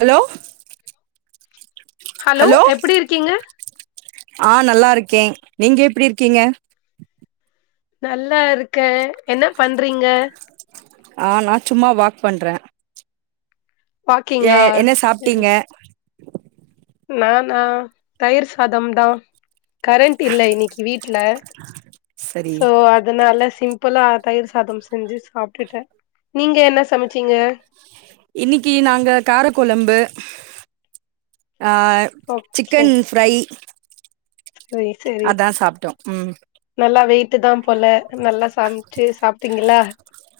Hello hello எப்டிருக்கீங்க ஆ நல்லாருக்கே நீங்க எப்டிருக்கீங்க நல்லாருக்க என்ன பண்றீங்க ஆ நா சும்மா வாக் பண்றே ஏ வாக்கிங்கா? என்ன சரி சாப்ட்டீங்க நானா தயிர் சாதம் தான் கரண்ட் இல்ல இன்னைக்கு வீட்ல சரி சோ அதனால சிம் பல்லா தயிர் சாதம் செஞ்சு சாப்ட்டுட்ட நீங்க என்ன சமைச்சீங்க இன்னைக்கு நாங்க கார குழம்பு ஆ ஓகே சிக்கன் ஃப்ரை சரி சரி அதா சாப்ட்டோ ம் நல்லா வெயி [unintelligible] போல நல்லா சமைச்சு சாப்ட்டீங்களா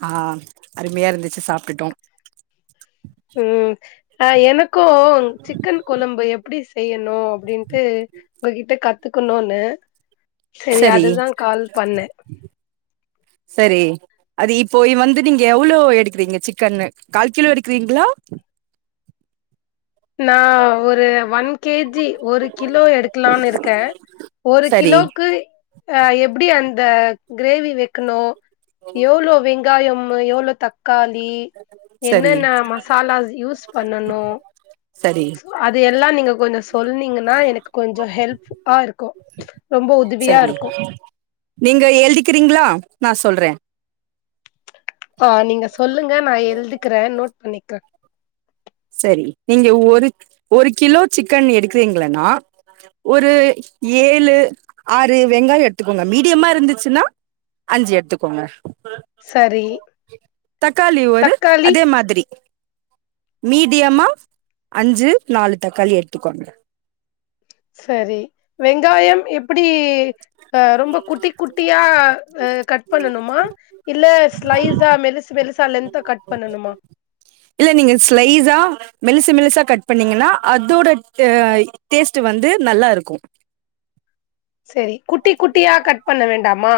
ஆ அருமையா இருந்துச்சு சாப்ட்டுட்டோ ம் ஆ எனக்கு சிக்கன் கொழம்பு எப்டி செய்யணு அப்டின்ட்டு உங்ககிட்ட க த்துக்கணுனு சரி அதுதான் கால் பண்ண சரி அது இப்போ வந்து நீங்க எவ்ளோ எடுக்குறீங்க சிக்கன் கால் கிலோ எடுக்குறீங்ளா நா ஒரு ஒன் கேஜி ஒரு கிலோ எடுக்கலான் இருக்கே ஒரு சரி கிலோக்கு ஆ எப்டி அந்த கிரேவி வைக்கணு எவ்ளோ விங் காய மு எவ்ளோ தக் க்காளி சரி என்னென்ன மசாலா யூஸ் பண்ணனு சரி அது எல்லா நீங்க கொஞ்சொ சொன்னீங்கனா எனக்கு கொஞ்சொ ஹெல்ப்பா இருக்கு ரொம்பொ சரி உதவியாருக்கு நீங்க எழுதிக்கிறீங்களா நா சொல்றே ஆ நீங்க சொல்லுங்க நா எள்திக்குறே நோட் பண்ணிக்ற சரி நீங்க ஒரு ஒரு கிலோ சிக்கன் எடுக்றீங்களனா ஒரு ஏழு ஆறு வெங்காயொ எட்த்துக்கோங்க மீடியமா இருந்துச்சுன்னா அஞ்சு எட்த்துக்கோங்க சரி தக்காளி ஒரு தக்காளி அதே மாதிரி மீடியமா அஞ்சு நாலு தக்காளி எட்த்துக்கோங்க சரி வெங்காயம் எப்டி அஹ் ரொம்ப குட்டி குட்டியா அஹ் கட் பண்ணணுமா இல்ல ஸ்லைஸா மெல்லிசு மெல்லிசு சா லென்தா கட் பண்ணணுமா இல்ல நீங்க ஸ்லைஸா மெல்லிசு மெல்லிசா கட் பண்ணீங்கனா அதோட அஹ் டேஸ்ட்டு வந்து நல்லா இருக்கு செரி குட்டி குட்டியா கட் பண்ண வேண்டாமா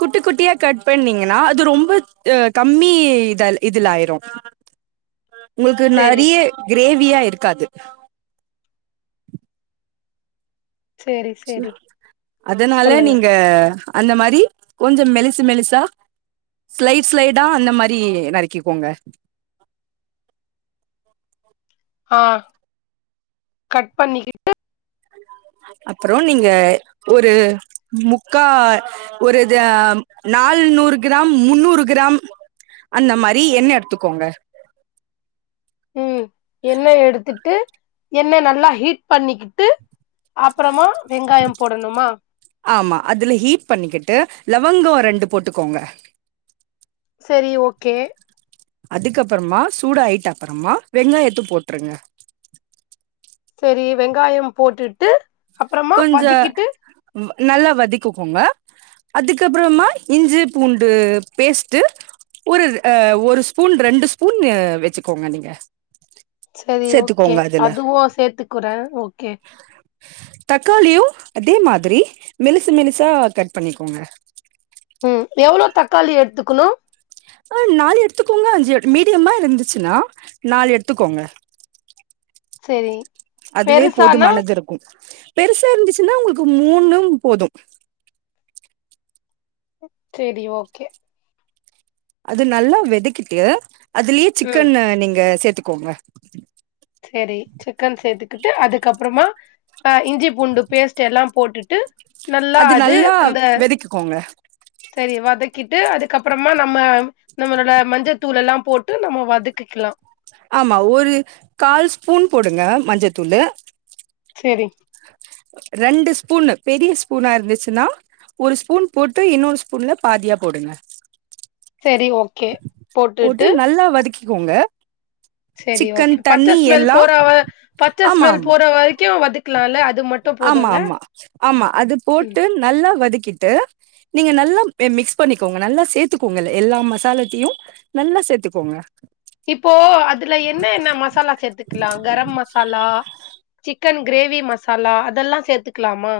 குட்டி குட்டியா கட் பண்ணீங்கனா அது ரொம்ப அஹ் கம்மி இதால் இதுலாயிரு உங்கள்க்கு செரி நறிய க்ரேவ் வியா இருக்காது செரி செரி அதனால சொல்லுங்க நீங்க அந்த மாரி கொஞ்ச மெலிசு மெலிசா ஸ்லைட் ஸ்லைடா அந்த மாரி நறுக்கிக்கோங்க ஆஹ் கட் பண்ணிக்கிட்டு அப்றோ நீங்க ஒரு முக்கா ஒரு தா நால்நூறு க்ராம் முன்னூறு க்ராம் அந்த மாரி எண்ணெ எட்த்துக்கோங்க உம் எண்ணெ எடுத்துட்டு எண்ணெ நல்லா ஹீட் பண்ணிக்கிட்டு அப் ஆமா அதுல ஹீட் பண்ணிக்கிட்டு லவங்க ரெண்டு போட்டுக்கோங்க செரி ஓகே அதுக்கப்பறமா சூடாயிட்ட அப்பறமா வெங்காயத்த போட்ருங்க செரி வெங்காயம் போட்டுட்டு அப்பறமா கொஞ்ச வதக்கிட்டு வ் நல்லா வதிக்குக்கோங்க அதுக்கப்றமா இஞ்சி பூண்டு பேஸ்ட்டு ஒரு அஹ் ஒரு ஸ்பூன் ரெண்டு ஸ்பூன் அஹ் வெச்சுக்கோங்க நீங்க செரி ஓகே சேத்துக்கோங்க அதுல அதுவு சேத்துக்குறே ஓகே தக்காளியு அதே மாதிரி மெலிசு மெலிசா கட் பண்ணிக்கோங்க உம் எவ்ளோ தக்காளி எட்த்துக்குணு ஆஹ் நாலு எட்த்துக்கோங்க அஞ்சு மீடியமா இருந்துச்சுனா நாலு எட்த்துக்கோங்க செரி அதுவே பெருசானா போதுமானது இருக்கு பெருசா இருந்துச்சுனா உங்கள்க்கு மூணும் போது செரி ஓகே அது நல்லா வெதக்கிட்டு அதுலே ம் சிக்கன் அஹ் நீங்க சேத்துக் கோங்க சேரி சிக்கன் சேத்துக் கிட்டு அதுக்கப்றமா அஹ் இஞ்சி பூண்டு பேஸ்ட் எல்லா போட்டுட்டு நல்லா அது அந்த செரி வதக்கிட் ட்டு அதுக்கப்றமா நம்ம நம்மளோட மஞ்சத்தூளெல்லா போட்டு நம்ம வதக்கிக்கலா ஆமா ஒரு கால் ஸ்பூன் போடுங்க மஞ்சத்தூள்ளு செரி ரெண்டு ஸ்பூன்னு பெரிய ஸ்பூனா இருந்துச்சுனா ஒரு ஸ்பூன் போட்டு இன்னொரு ஸ்பூன்ல பாதியா போடுங்க சேரி ஓகே போட்டுட்டு க்கோங்க செரி ஓகே பச்ச ஸ்மெல் எல்லா போற பச்ச ஆமா ஸ்மெல் ஆமா போற வரைக்கு வதக் க்கலால ஆமா ஆமா ஆமா அது ம் போட்டு நல்லா வதக் கிட்டு நீங்க நல்லா மிக்ஸ் பண்ணிக்கோங்க நல்லா சேத்துக்கோங்க எல்லா மசாலத்தயு நல்லா சேத்துக்கோங்க இப்போ அதுல என்னெ என்னெ மசாலா சேத்துக்கலா கரம் மசாலா சிக்கன் கிரேவி மசாலா அதெல்லா சேத்துக்கலாமா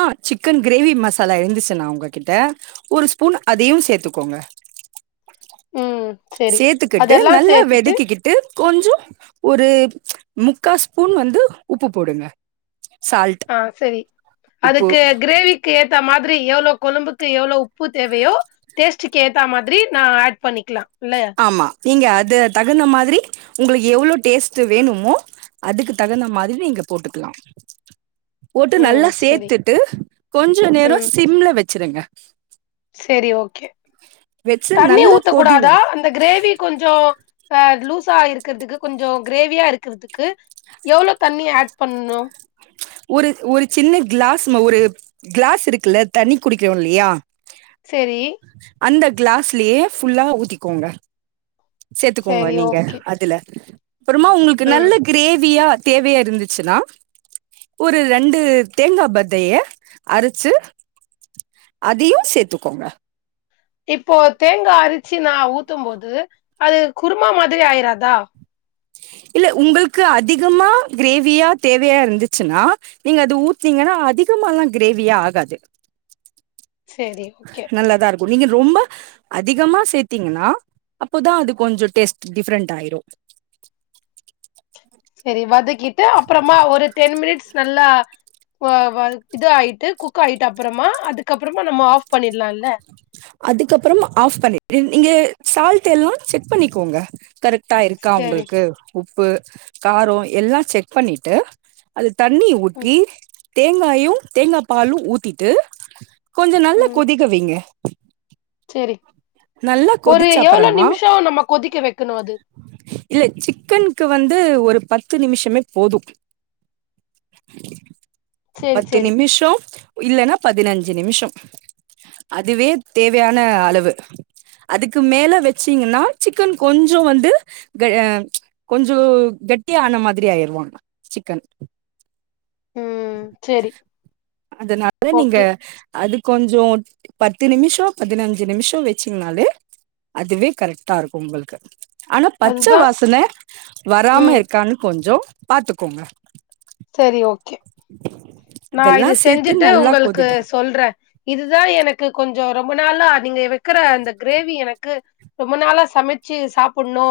ஆஹ் சிக்கன் கிரேவி மசாலா இருந்துச்சுன்னா உங்ககிட்ட ஒரு ஸ்பூன் அதியு சேத்துக்கோங்க ம் செரி சேத்துக்கிட்டு அதெல்லா நல்லா சேத்துட்டு வெதக்கிக்கிட்டு கொஞ்சோ ஒரு முக்கா ஸ்பூன் வந்து உப்பு போடுங்க சால்ட் ஆஹ் செரி உப்பு அதுக்கு கிரேவிக்கு ஏத்த மார் ரி எவ்ளோ கொழம்புக்கு எவ்ளோ உப் பு தேவையோ டேஸ் ட்டுக்கு ஏத்தா மாதுரி நா ஆட் பண்ணிக்கலா இல்ல ஆமா நீங்க அது தகுந்த மாதுரி உங்களுக் எவ்ளோ டேஸ்ட்டு வேணுமோ அதுக்கு தகுந்த மாதுரி நீங்க போட்டுக்கலா போட்டு ம் நல்லா செரி சேத்துட்டு கொஞ்ஜோ நேரோ ம் சிம்ல வச் ச்சிருங்க செரி ஓகே தண்ணி நல்லா கொதி ஊத்தக்கூடாதா வரு அந்த கிரேவி கொஞ்ஜோ ஆஹ் லூசா இருக்குறதுக்கு கொஞ்ஜோ கிரேவியா இருக்றதுக்கு எவ்ளோ தண்ணி ஆட் பண்னு ஒரு ஒரு சின்னெ க்ளாஸ் மா ஒரு க்ளாஸ் இருக்குல்ல தண்ணி குடிக்றோ இல்லையா செரி அந்த க்ளாஸ்லயே ஃபுல்லா ஊத்திக்கோங்க சேத்துக்கோங்க செரி நீங்க ஓகே அதுல அப்றமா உங்ளுக்கு ம் நல்ல கிரேவியா தேவையா இருந்துச்சுன்னா ஒரு ரெண்டு தேங்கா பத்தைய அரச்சு அதையு சேத்துக்கோங்க இப்போ தேங்கா அரிச்சு நா ஊத்தும் போது அது குருமா மாதிரி ஆயிராதா இல்ல உங்களுக்கு அதிகமா கிரேவியா தேவையா இருந்துச்சுன்னா நீங்க அது ஊத்னீங்கனா அதிகமால்லா கிரேவியா ஆகாது சரி ஓகே நல்லாதா இருக்கு நீங்க ரொம்ப அதிகமா சேத்தீங்கன்னா அப்போதா அது கொஞ்சோ டேஸ்ட் டிஃப்ரண்ட் ஆயிரு சரி வதக் கிட்டு அப்புறமா ஒரு டென் மினிட்ஸ் ந நல்லா வ வ இது ஆயிட்டு குக் ஆய்ட்டு அப்புறமா அதுக்கப்புறமா நம்ம ஆஃப் பண்ணிட்லால்ல அதுக்கப்புறம் ஆஃப் பண்ணிட்டு நீங்க சால்ட் எல்லா செக் பண்ணிக்கோங்க கரெக் டா இருக்கா சரி. உங்களுக்கு உப்பு காரோ எல்லா செக் பண்ணிட்டு அது தண்ணி ம் ஊத்தி தேங்காயும் தேங்கா பாலு ஊத்திட்டு கொஞ்ச நல்லா ம் கொதிக்க வைங்க சரி நல்லா ஒரு எவ்ளோ கொதிச்சப்பறமா நிமிஷம் நம்ம கொதிக்க வைக்கணும் அது? இல்ல சிக்கன்க்கு வந் து ஒரு பத்து நிமிஷமே போதும் சரி பத்து சரி. நிமிஷம் இல்லனா பதினஞ் அஞ்சு நிமிஷம் அதுவே தேவையான அளவு அதுக்கு மேல வச்சீங்கன்னா சிக்கன் கொஞ்சோ வந்து க அ கொஞ்சோ கெட்டியான மாதிரி ஆயிருவான் சிக்கன் ம் சரி அதனால நீங்க ஓகே. அதுக் கொஞ்சோ பத்து நிமிஷோ பதினஞ்சு நிமிஷோ வச்சிங்னாலே அதுவே கரெட்டாருக்கும் உங்களுக்கு ஆனா பச்ச அதுதான் வாசன வராம ம் இருக்கான்னு கொஞ்சோ பாத்துக்கோங்க சரி ஓகே நா இதெல்லா இது சேத்து செஞ்சுட்டு நல்லா உங்களுக்கு கொதிடு சொல்றே இதுதா எனக்கு கொ கொஞ்சோ ரொம்ப நாளா நீங்க வக்கிற அந்த கிரேவி எனக்கு ரொம்ப நாளா சமச்சு சாப்புட்ணு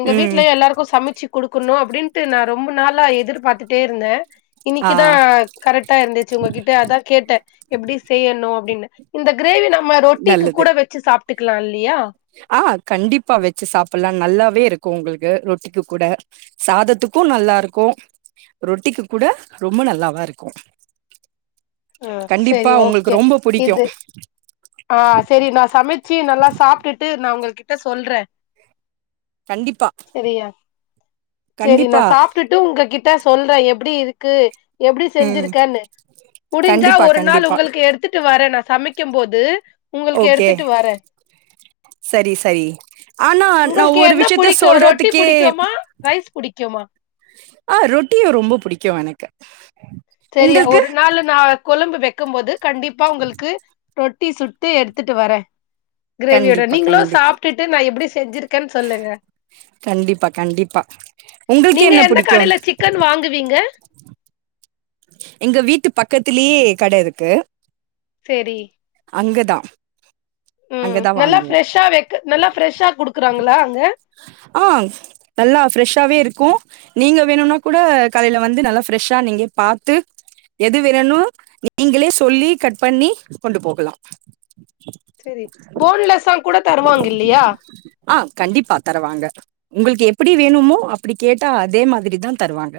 எங்க ம் வீட்லய எல்லாருக்கும் சமைச்சு குடுக் க்கணும் அப்டின்ட்டு நா ரொம்ப நாளா எதிர்பாத்துட்டே இருந்தே ஆ இன்னக்கிதா கரக்டா இருந்துச்சு உங்ககிட்ட அதா கேட்டே எப்டி செய்யணு அப்டின்னு இந்த கிரேவி நம்ம ரொட்டிக்கு கூட வச்சு சாப் டுக்ளா இல்லியா ஆஹ் கண்டிப்பா வச்சு சாப்புலா நல்லாவே இரு க்கு உங்களுக்கு ரொட்டிக்கு கூட சாதத்துக்கும் நல்லாருக்கு ரொட்டிக்கு கூட ரொம்ம நல்லாவா இருக்கு கண்டிப்பா உங்களுக்கு ரொம்ப புடிக்கு ஆஹ் செரி நான் சமச்சு நல்லா சாப்ட்டுட்டு நா உங்கள் கிட்ட சொல்றே கண்டிப்பா செரியா சேரி கண்டிப்பா நான் சாப்ட்டுட்டு உங்ககிட் ட்டா சொல்ற எப்டி இருக்கு எப்டி ம் செஞ்சிருக்கன்னு முடிஞ்சா கண்டிப்பா ஒரு நாள் கண்டிப்பா உங்களுக்கு எடுத்துட்டு வர்ர நா சமைக்கும்போ து ஓகே சரி சரி ஆனா நா உங்களுக்கு ஒரு என்ன விஷ்யத்த புடிக்கு ரொட்டி சொல்றதுக்கே புடிக்குமா ரைஸ் புடிக்குமா ஆஹ் ரொட்டியு ரொம்ப புடிக்கு எனக்கு செரியா உங்களுக்கு ஒரு நாளு நா கொழம்பு வெக்கும்போது கண்டிப்பா உங்கள்க்கு ரொட்டி சுட்டு எடுத்துட்டு வரே கிரேவியோட கண்டிப்பா நீங்களு கண்டிப்பா சாப்ட்டுட்டு நா எப்புடி செஞ்சிருக்கனு சொல்லுங்க கண்டிப்பா கண்டிப்பா உங்களுக்கு நீங்க என்ன எந்த புடிக்கு கடைல சிக்கன் வாங்குவீங்க எங்க வீட்டு பக்கத்திலயே கட இருக்கு சேரி அங்கதா உம் அங்கதா நல்லா வாங்குவோ ஃபிரஷ்ஷா வெக்க நல்லா ஃபிரஷ்ஷா குடுக்கறாங்ளா அங்க கு நீங்க வேணுனா கூட காலைல வந்து நல்லா ஃபிரெஷ்ஷா நீங்க பாத்து எது வேணுனு நீங்களே சொல்லி கட் பண்ணி கொண்டு போகுலா சேரி போன்லெஸ்ஸா கூட தருவாங்கில்லியா உங்கள்க்கு எப்புடி வேணுமோ அப்படி கேட்டா அதே மாதிரிதா தருவாங்க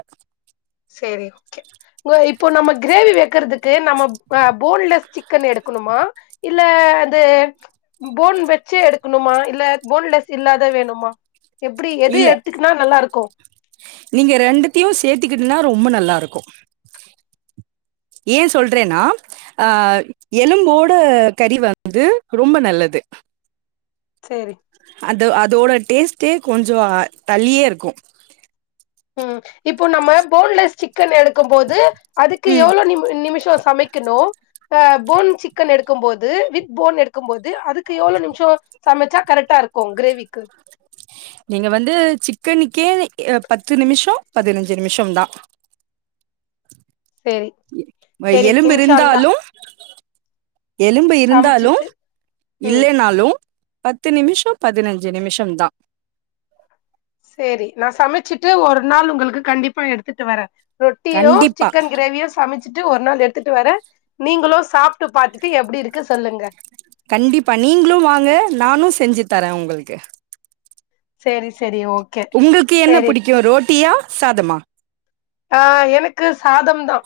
சேரி ஓகே உங் இப்போ நம்ம கிரேவி வெக்கறதுக் கு நம்மோ ப போன்லெஸ் சிக் கன் எடுக்குணுமா இல்ல அது போன் வெச்சு எடுக்கணுமா இல்ல போன்லெஸ் இல்லாத வேணுமா எப்டி எது இல்ல எடுத்துக்குன்னா நல்லா இருக்கு நீங்க ரெண்டத்தியு சேத்துக்கிட்ன்னா ரொம்ப நல்லாருக்கு ஏ சொல்றேனா அஹ் எலும்போட கறி வந்து ரொம்ப நல்லது சேரி அது அதோட டேஸ்டே கொஞ்சோ தள்ளியே இருக்கு உம் இப்போ நம்ம போன்லெஸ் சிக் கன் எடுக்கும்போது அதுக்கு எவ்ளோ நிமி நிமிஷோ சமைக்கணு ப்ப போன் சிக்கன் எடு க்கும்போது வித் போன் எடுக்கும்போ து அதுக்கு எவ்ளோ நிமிஷோ சமைச்சா கரெக்டா இருக்கு கிரேவிக்கு நீங்க வந்து சிக்கனுக்கே பத்து நிமிஷோ பதினஞ்சு நிமிஷம்தா சேரி சேரி எலும்பு இன்ஷா அல்லா இருந்தாலு எலும்பு இருந்தாலு சமைச்சிட்டு ம் இல்லைனாலு பத்து நிமிஷோ பதினஞ்சு நிமிஷம்தா சரி நா சமைச்சிட்டு ஒரு நாள் உங்களுக்கு கண்டிப்பா எடுத்துட்டு வர்ர ரொட்டியோ கண்டிப்பா சிக்கன் கிரேவியோ சமைச்சிட்டு ஒரு நாள் எடுத்துட்டு வர்ர நீங்களோ சாப்பிட்டு பாத்துட்டு எப்படி இருக்கு சொல்லுங்க கண்டிப்பா நீங்களு வாங்க நானு செஞ்சு தரே உங்களுக்கு செரி ச உங்களுக்கு என்ன புடிக்கு ரோட்டியா சாதமா ஆஹ் எனக்கு சாதம்தா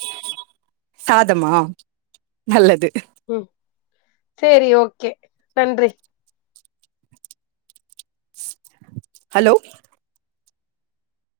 சாதமா நல்லது உம் செரி ஓகே நன்றி ஹலோ